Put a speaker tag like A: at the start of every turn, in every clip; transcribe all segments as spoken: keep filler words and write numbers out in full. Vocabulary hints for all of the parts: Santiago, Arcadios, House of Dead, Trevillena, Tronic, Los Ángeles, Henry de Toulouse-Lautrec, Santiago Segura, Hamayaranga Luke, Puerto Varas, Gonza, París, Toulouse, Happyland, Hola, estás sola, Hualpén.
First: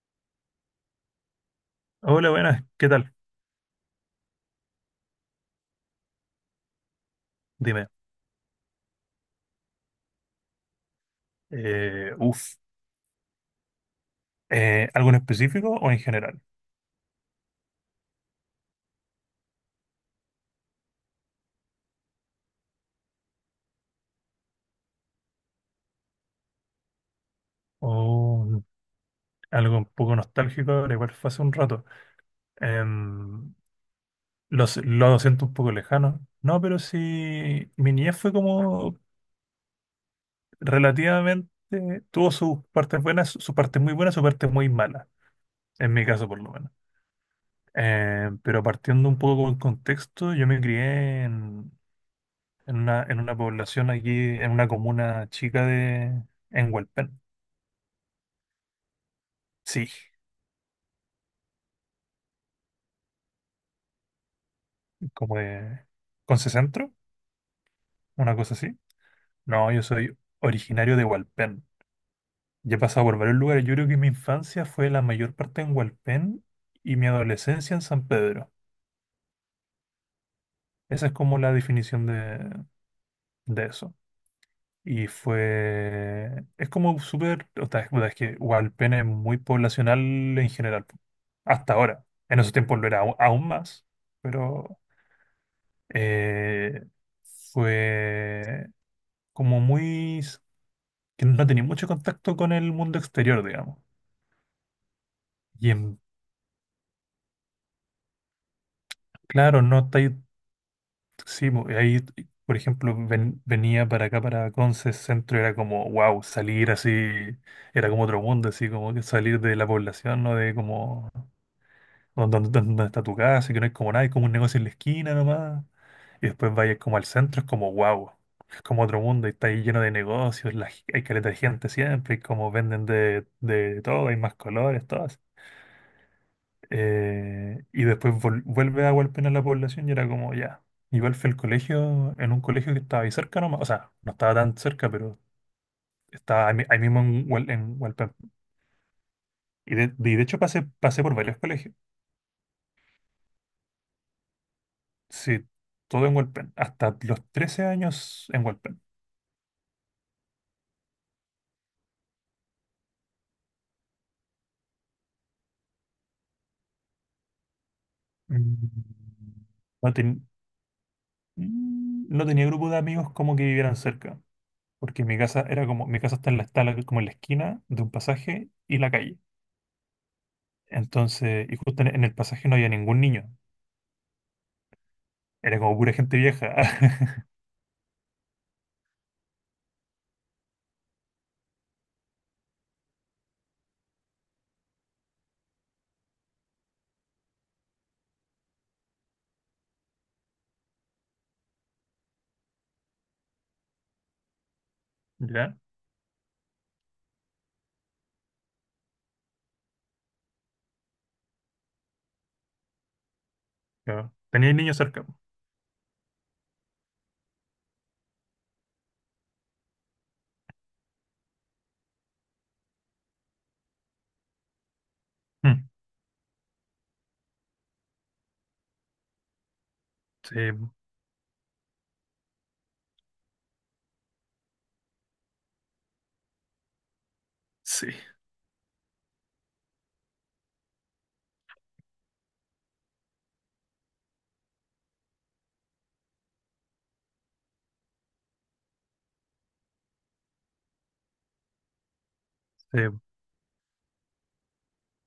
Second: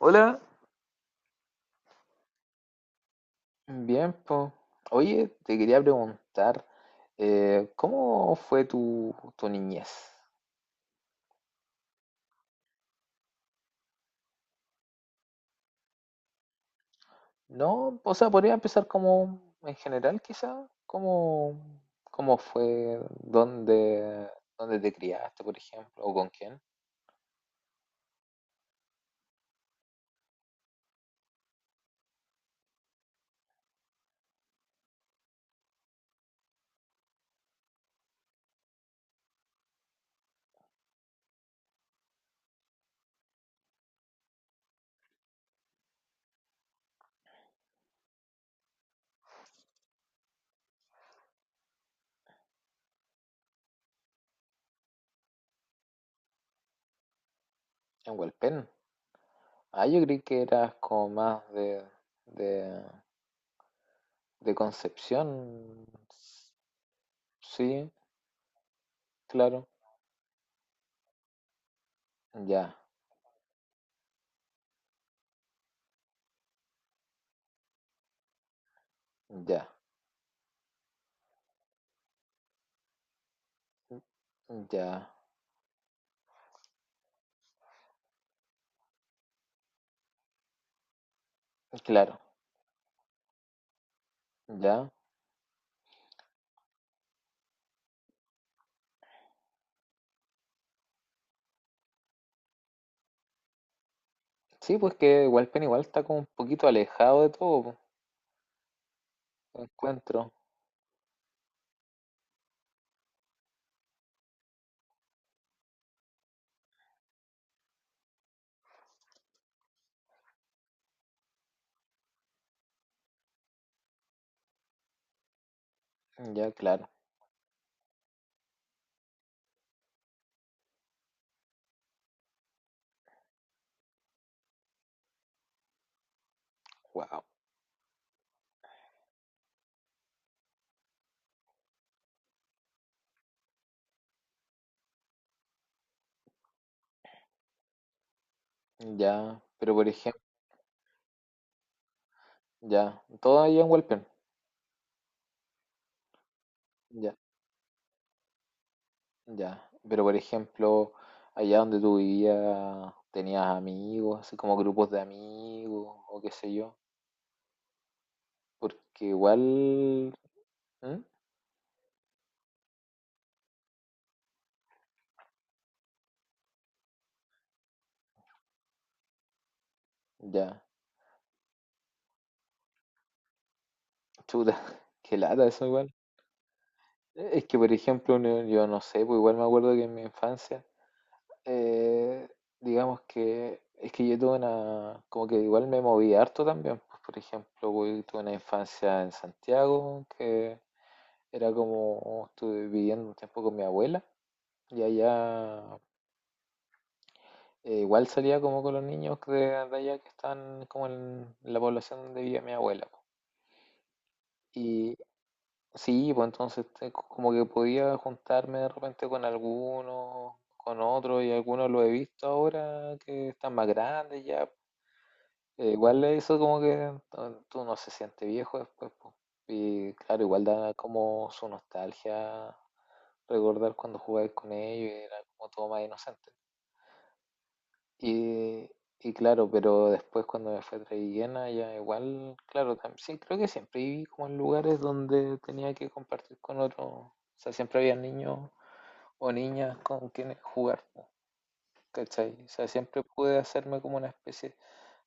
A: Hola.
B: Hola, buenas, ¿qué tal?
A: Bien, po. Oye, te quería preguntar, eh,
B: Dime,
A: ¿cómo fue tu, tu niñez?
B: eh, uf, eh, ¿algo en específico o en general?
A: No, o sea, podría empezar como en general, quizá. ¿Cómo, cómo fue, dónde, dónde te criaste, por ejemplo, o con quién?
B: O algo un poco nostálgico, ahora igual fue hace un rato. Em, los- lo siento un poco lejano. No, pero sí, mi niñez fue como relativamente, tuvo sus partes buenas, sus partes muy buenas, sus partes muy malas, en mi caso por lo menos. Em, pero partiendo un poco con el contexto, yo me crié en, en una, en una población aquí, en una comuna chica de, en Hualpén.
A: En Hualpén. Ah,
B: Sí,
A: yo creí que eras como más de, de, de Concepción.
B: como de Conce Centro,
A: Sí,
B: una cosa así.
A: claro,
B: No, yo soy originario de Hualpén.
A: ya,
B: Ya he pasado por varios lugares. Yo creo que mi infancia fue la mayor parte en Hualpén y mi adolescencia en San Pedro.
A: ya,
B: Esa es como la definición de, de eso. Y
A: ya,
B: fue... Es como súper... O sea, es puta, es que Hualpén es muy poblacional en general. Po. Hasta ahora.
A: claro,
B: En esos tiempos lo era au- aún más. Pero
A: ya.
B: eh, fue como muy... que no tenía mucho contacto con el mundo exterior, digamos.
A: Sí, pues que Walpen
B: Y
A: igual
B: en,
A: está como un poquito alejado de todo, po,
B: claro, no está ahí,
A: encuentro.
B: sí, bo- ahí, por ejemplo, ven- venía para acá, para Conce Centro, era como, wow, salir así, era como otro mundo, así como que salir de la población, ¿no? De como, donde, donde- donde está tu casa, y que no hay como nada, hay como un negocio en la esquina nomás, y
A: Ya,
B: después vayas
A: claro.
B: como al centro, es como, wow. Es como otro mundo, y está ahí lleno de negocios, la, hay caleta de gente siempre, y como venden de, de todo, hay más colores, todo.
A: Wow.
B: Eh, y después vol- vuelve a golpear a la población y era como, ya. Igual fue el colegio, en un colegio que estaba ahí cerca nomás, o sea, no estaba tan cerca, pero estaba ahí, mi- ahí mismo en, Hual- en Hualpén.
A: Ya, pero
B: Y
A: por
B: de, y
A: ejemplo,
B: de hecho pasé, pasé por varios colegios,
A: ya, todo allá en Walpen.
B: sí, todo en Hualpén, hasta
A: Ya,
B: los trece años en Hualpén.
A: ya. Pero por ejemplo, allá donde tú vivías, ¿tenías amigos, así como grupos de amigos o qué sé yo? Porque
B: Mm, No,
A: igual,
B: ten-
A: ¿mm?
B: mm, no tenía grupo de amigos como que vivieran cerca, porque mi casa era como, mi casa está en la, está la- como en la esquina de un pasaje y la calle.
A: Ya,
B: Entonces, y justo en en el pasaje no había ningún niño.
A: chuta, qué lata
B: Era
A: eso
B: como
A: igual.
B: pura gente vieja.
A: Eh, Es que por ejemplo, no- yo no sé, pues igual me acuerdo que en mi infancia Eh, digamos que es que yo tuve una, como que igual me moví harto también, pues, por ejemplo, güey, tuve una infancia en Santiago, que era como, estuve viviendo un tiempo con mi abuela, y
B: Ya,
A: allá eh, igual salía como con los niños de, de allá que están como en la población donde vivía mi abuela, po.
B: claro. Teníais niños
A: Y
B: cerca.
A: sí, pues entonces te- como que podía juntarme de repente con algunos, con otros, y algunos lo he visto ahora que están más grandes ya. Eh,
B: Mm,
A: igual eso como que no- tú no se siente viejo después, po. Y claro,
B: sí,
A: igual da como su nostalgia recordar cuando jugabas con ellos y era como todo más inocente.
B: sí,
A: Y, y claro, pero después cuando me fui a Trevillena, ya igual, claro, tam- sí, creo que siempre viví como en lugares donde tenía que compartir con otros, o sea, siempre había niños o niñas con quienes jugar, po, ¿cachai? O sea,
B: sí,
A: siempre pude hacerme como una especie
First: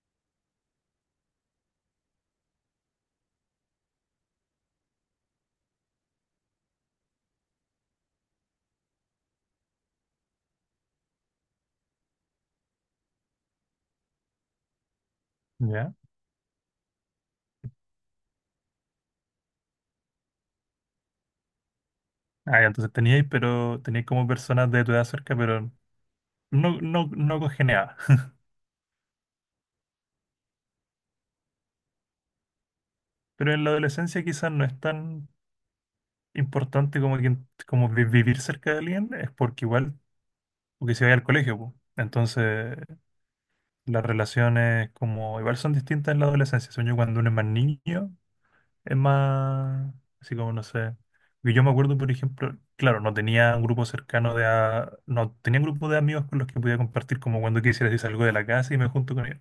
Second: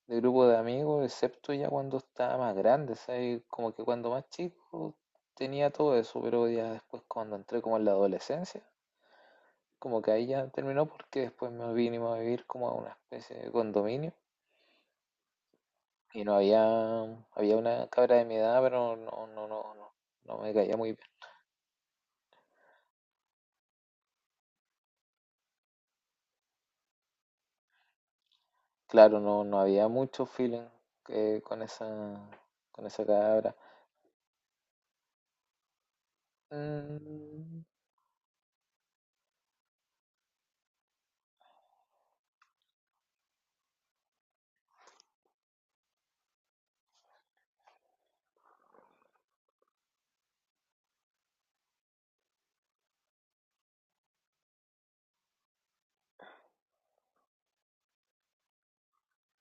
A: de grupo de amigos, excepto ya cuando estaba más grande, ¿sabes? Como que cuando más chico tenía todo eso, pero ya después cuando entré como en la adolescencia, como que ahí ya terminó porque después me vinimos a vivir como a una especie de condominio
B: ya.
A: y no había, había una cabra de mi edad, pero no, no, no, no, no me caía muy bien.
B: Ah, ya, entonces teníais, pero teníais como personas de tu edad cerca, pero no, no, no congeniaba.
A: Claro, no, no había mucho feeling eh, con esa, con esa cabra.
B: Pero en la adolescencia quizás no es tan importante como, que,
A: Mm,
B: como vi- vivir cerca de alguien, es porque igual, porque si vais al colegio, po. Entonces las relaciones como igual son distintas en la adolescencia. Sueño cuando uno es más niño, es más, así como no sé. Porque yo me acuerdo, por ejemplo, claro, no tenía un grupo cercano de... a- No tenía un grupo de amigos con los que podía compartir como cuando quisiera si salgo de la casa y me junto con ellos.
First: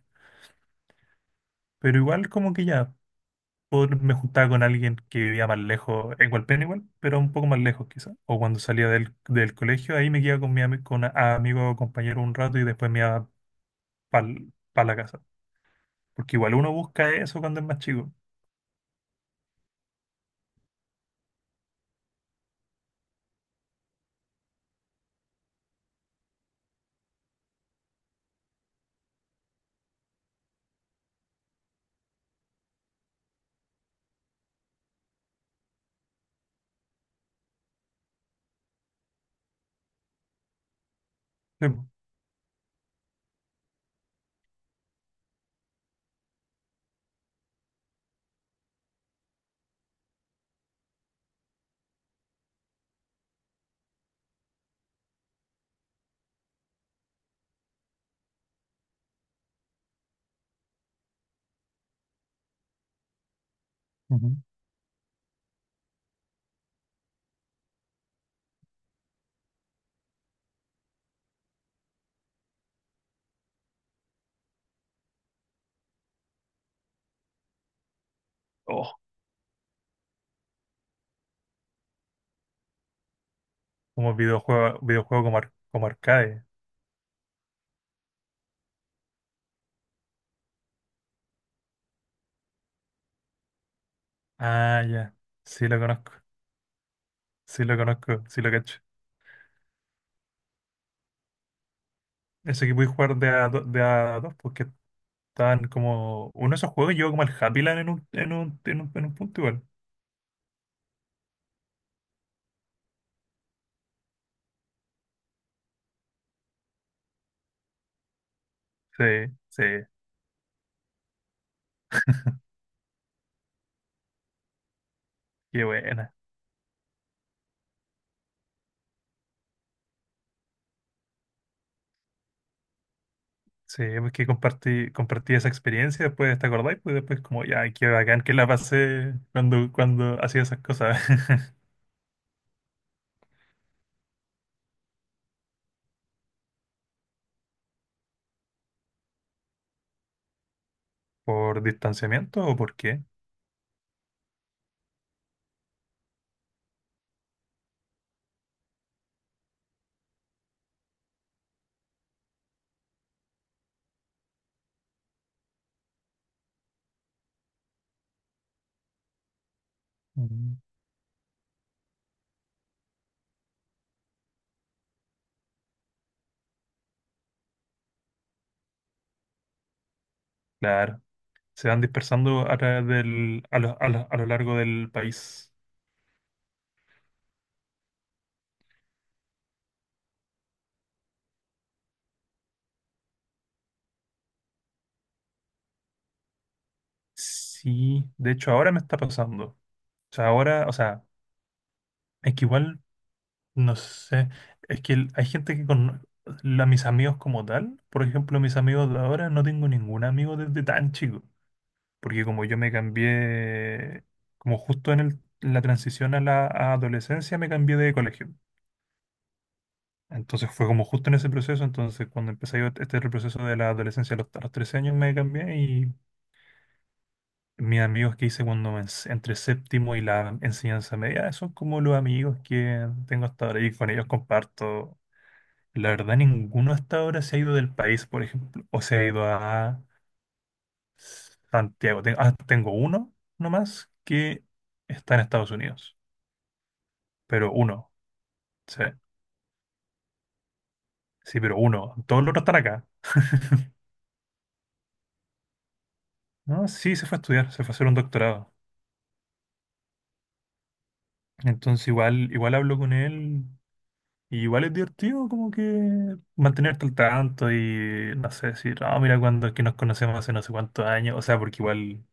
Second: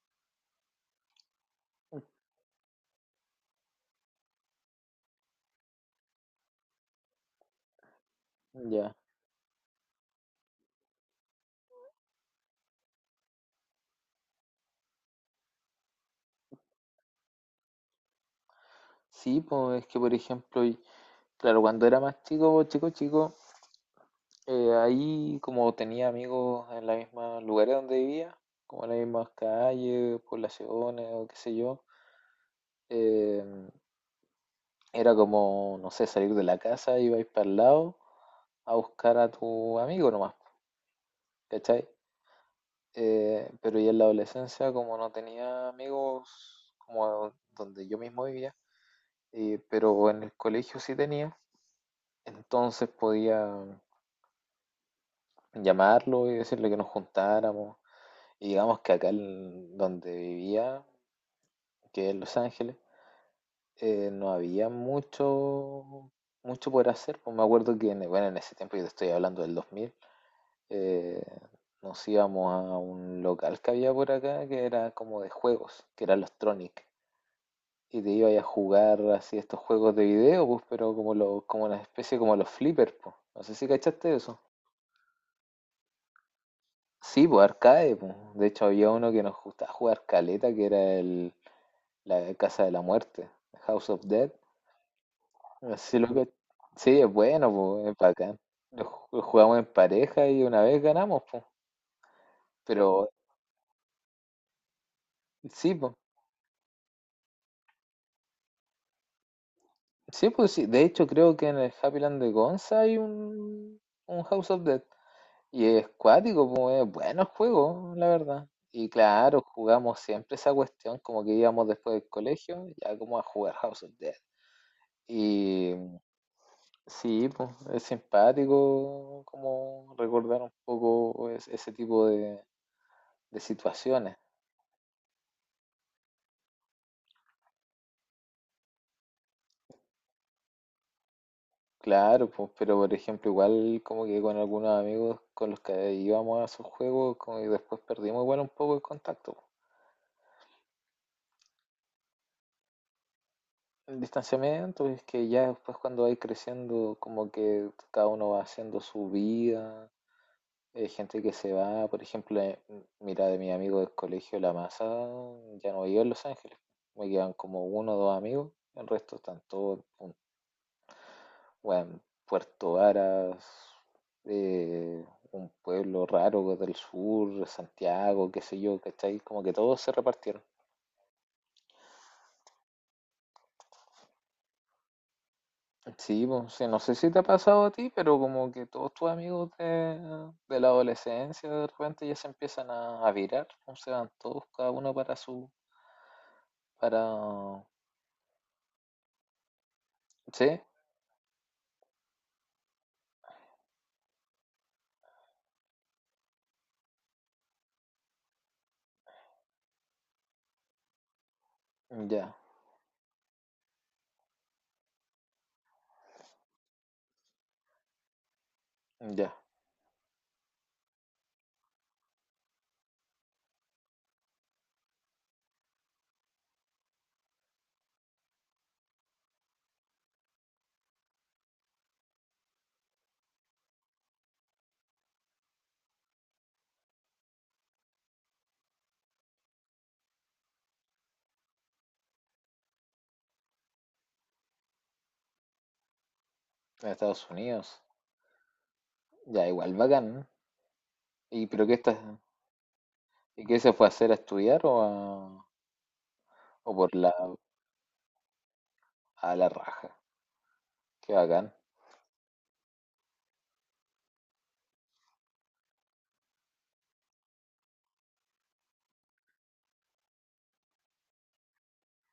B: Pero igual como que ya pod- me juntaba con alguien que vivía más lejos, en Hualpén igual, pero un poco más lejos quizás. O cuando salía
A: ya.
B: del, del colegio, ahí me quedaba con mi ami- con a, a amigo o compañero un rato y después me iba para la casa. Porque igual uno busca eso cuando es más chico.
A: Sí, pues es que por ejemplo claro, cuando era más chico, chico, chico, eh, ahí como tenía amigos en los mismos lugares donde vivía, como en las mismas calles, poblaciones o qué sé yo. eh, Era como, no sé, salir de la casa, ibais para el lado a buscar a tu amigo nomás,
B: Sí,
A: ¿cachai?
B: po.
A: Eh, pero ya en la adolescencia, como no tenía amigos como donde yo mismo vivía, eh, pero en el colegio sí tenía, entonces podía llamarlo y decirle que nos juntáramos. Y digamos que acá en donde vivía, que es Los Ángeles, eh, no
B: Ujú.
A: había mucho, mucho por hacer. Pues me acuerdo que, en, bueno, en ese tiempo, yo te estoy hablando del dos mil, eh, nos íbamos a un local que había por acá que era como de juegos, que era los Tronic. Y te ibas a
B: Oh,
A: jugar así estos juegos de video, pues, pero como, lo, como una especie como los flippers, pues. No sé si cachaste
B: como
A: eso.
B: videojuego, videojuego como, ar- como arcade.
A: Sí, pues arcade, pues. De hecho había uno que nos gustaba jugar caleta, que era el, la de Casa de la Muerte, House of Dead.
B: Ah, ya. Sí lo
A: Así lo
B: conozco.
A: que... Sí, es bueno,
B: Sí lo
A: po, es
B: conozco.
A: bacán.
B: Sí lo cacho.
A: Lo ju- jugamos en pareja y una vez ganamos, po.
B: Ese que pude
A: Pero
B: jugar de a, do- de a dos, porque estaban
A: sí, po.
B: como. Uno de esos juegos llegó como al Happy Land en un, en un, en un, en un punto igual.
A: Sí, pues sí. De hecho, creo que en el Happyland de Gonza hay un, un House of Dead. Y es cuático, pues es bueno el juego, la verdad. Y
B: Sí,
A: claro,
B: sí.
A: jugamos siempre esa cuestión, como que íbamos después del colegio, ya como a jugar House of Dead.
B: Qué buena.
A: Sí, pues, es simpático como recordar un poco es- ese tipo de, de
B: Sí,
A: situaciones.
B: porque compartí, compartí esa experiencia después, ¿te acordáis? Pues después como, ya, qué bacán que la pasé cuando, cuando hacía esas cosas.
A: Claro, pues, pero por ejemplo, igual como que con algunos amigos con los que íbamos a esos juegos, como y después perdimos igual un poco el contacto.
B: ¿Por distanciamiento o por qué?
A: Pues, el distanciamiento es que ya después cuando vais creciendo, como que cada uno va haciendo su vida. Hay gente que se va, por ejemplo, eh, m- mira, de mi amigo del colegio, la masa, ya no vive en Los Ángeles. Me quedan como uno o dos amigos, el resto están todos en
B: Mm,
A: bueno, Puerto Varas, eh, un pueblo raro del sur, Santiago, qué sé yo, ¿cachai? Como que todos se repartieron.
B: claro. Se van dispersando a través del, a lo, a lo- a lo largo del país.
A: Sí, pues, sí, no sé si te ha pasado a ti, pero como que todos tus amigos de, de la adolescencia de repente ya se empiezan a, a virar, pues, se van todos cada uno para su, para
B: Sí, de hecho ahora me está pasando. O sea,
A: sí,
B: ahora, o sea, es que igual, no sé, es que el- hay gente que con la- mis amigos como tal, por ejemplo, mis amigos de ahora, no tengo ningún amigo desde tan chico, porque
A: ya,
B: como yo me cambié, como justo en el- la transición a la a adolescencia, me cambié de colegio.
A: ya.
B: Entonces fue como justo en ese proceso, entonces cuando empecé yo este este proceso de la adolescencia a los, a los trece años me cambié mis amigos que hice cuando me ens- entre séptimo y la enseñanza media, son como los amigos que tengo hasta ahora y con ellos comparto. La verdad, ninguno hasta ahora se ha ido del país, por ejemplo, o se ha ido a Santiago. Ten- ah, tengo uno nomás que está en Estados Unidos,
A: En Estados
B: pero
A: Unidos.
B: uno, sí,
A: Ya, igual, bacán.
B: sí,
A: ¿Y
B: pero
A: pero qué
B: uno.
A: estás,
B: Todos los otros están acá.
A: y qué se fue a hacer a estudiar o a,
B: No,
A: o por
B: sí, se
A: la
B: fue a estudiar, se fue a hacer un doctorado.
A: a la raja? Qué bacán.
B: Entonces igual, igual hablo con él. Y igual es divertido como que mantenerte al tanto y no sé, decir, ah, mira cuando es que nos conocemos hace no sé cuántos años, o sea, porque igual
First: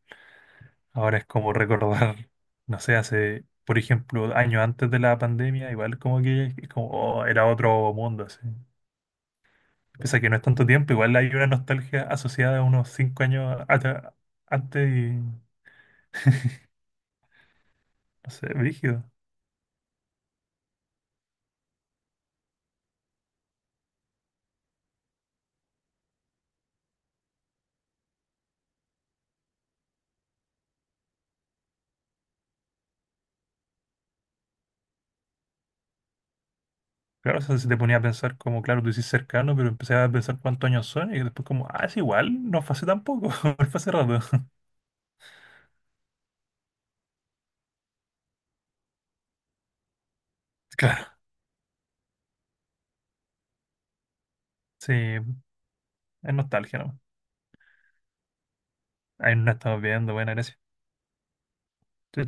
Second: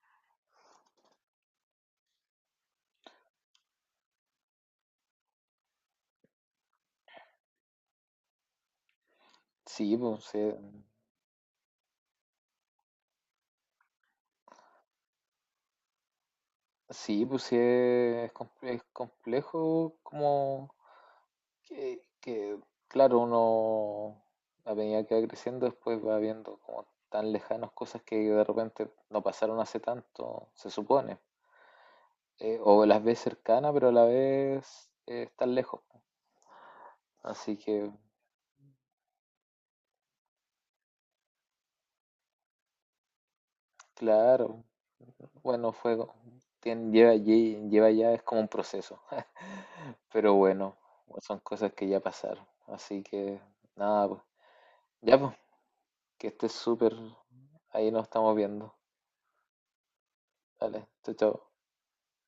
B: ahora es como recordar, no sé, hace, por ejemplo, años antes de la pandemia, igual como que es como, oh, era otro mundo, así.
A: Sí,
B: Pese a
A: pues
B: que no
A: sí,
B: es tanto tiempo, igual hay una nostalgia asociada a unos cinco años atra- antes y, no
A: sí, pues sí es,
B: sé,
A: com- es
B: brígido.
A: complejo como que, que, claro, uno a medida que va creciendo después va viendo como tan lejanos cosas que de repente no pasaron hace tanto, se supone. Eh, o las ves cercanas, pero a la vez eh, están lejos.
B: Claro, o
A: Así
B: sea, se te
A: que,
B: ponía a pensar como, claro, tú dices cercano, pero empecé a pensar cuántos años son y después como, ah, es igual, no fue hace tampoco, fue hace rato.
A: claro, bueno, fue, tien- lleva allí, lleva ya, es como un proceso. Pero bueno,
B: Claro,
A: son cosas que ya pasaron. Así que, nada, pues.
B: sí,
A: Ya, pues,
B: es
A: que estés
B: nostalgia,
A: súper.
B: ¿no?
A: Ahí nos estamos viendo.
B: Ahí nos estamos viendo, buena gracias.
A: Dale, chao, chao.
B: Chao,